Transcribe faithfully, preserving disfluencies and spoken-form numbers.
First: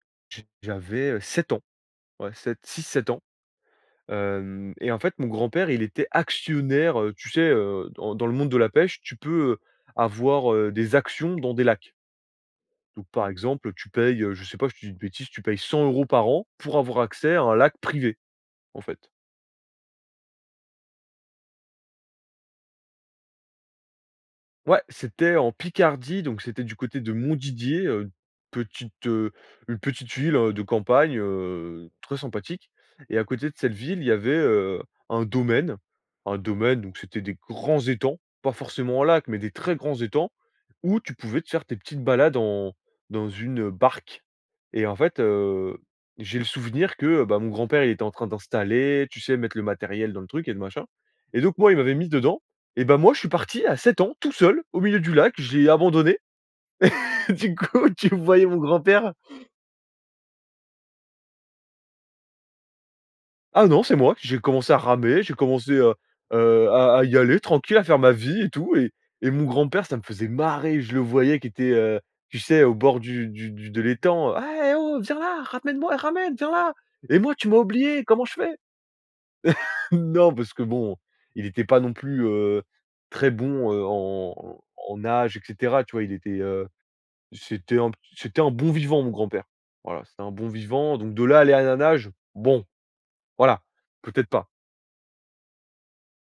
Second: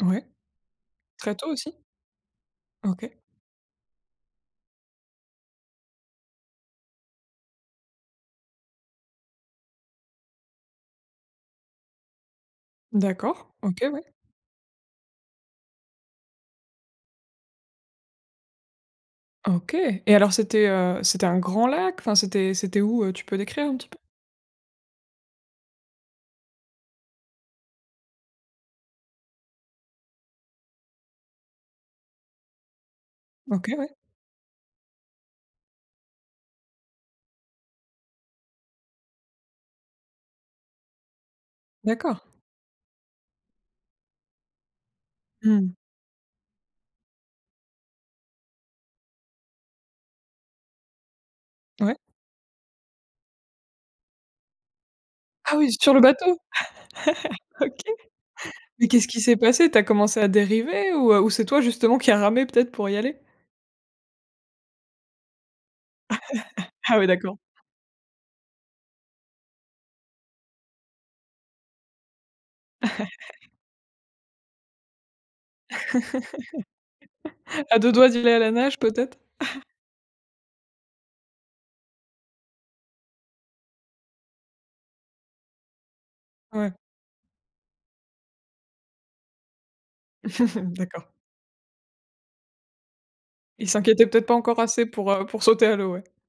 Ouais. J j'avais, heu, Très tôt sept ans. aussi? Ouais sept-six-sept OK. ans. Hem et en fait, mon grand-père, il était actionnaire, heu, tu sais, heu, dans dans le monde de la pêche, tu peux avoir, heu, des actions dans des lacs. Donc par D'accord. exemple, OK, tu ouais. payes, heu, je sais pas, je te dis une bêtise, tu payes cent euros par an pour avoir accès à un lac privé, en fait. OK et alors, c'était, heu, c'était un grand lac, enfin, c'était c'était où, heu, tu peux décrire un petit peu? Ouais, c'était en Picardie, donc c'était du côté de Montdidier, heu, petite, heu, une petite ville, heu, de campagne, heu, très sympathique et à côté de OK, cette ouais. ville, il y avait, heu, un domaine. Un domaine, donc c'était des grands étangs, pas forcément un lac, mais des très grands étangs, où tu pouvais te faire tes petites D'accord. balades en dans une, heu, barque et en fait, Mmh. heu, j'ai le souvenir que, ben, mon grand-père, il était en train d'installer, tu sais, mettre le matériel dans le truc et le machin et donc moi, il m'avait Ouais. mis dedans et ben, moi, je suis parti à sept ans, tout seul, au milieu du lac. Ah Je l'ai oui, sur le abandonné. bateau? Du OK. coup, tu voyais mon Mais qu'est-ce grand-père qui s'est passé? Tu as commencé à dériver ou, heu, ou c'est toi, justement, qui a ramé peut-être pour y aller? Ah non, c'est moi. J'ai commencé à ramer, j'ai commencé, heu heu, Ah à à oui y d'accord. aller tranquille, à faire ma vie et tout et et mon grand-père- ça me faisait marrer- je le voyais qui était, heu, tu sais, au bord du du du de l'étang: «Ah! Eh! Oh! Viens là, ramène moi, ramène, viens là! Et moi, tu m'as À deux oublié, doigts d'y comment aller je à la fais?» nage, peut-être? Non, parce que, bon, il était pas non plus, heu, très bon, heu, en en nage et cetera, tu vois? Il était, heu, Ouais. c'était un p c'était un bon vivant, mon grand-père. Voilà, c'était un bon vivant. D'accord. Donc de là à aller à la nage, bon, voilà, Il s'inquiétait peut-être peut-être pas pas. encore assez pour, heu, pour sauter à l'eau, ouais.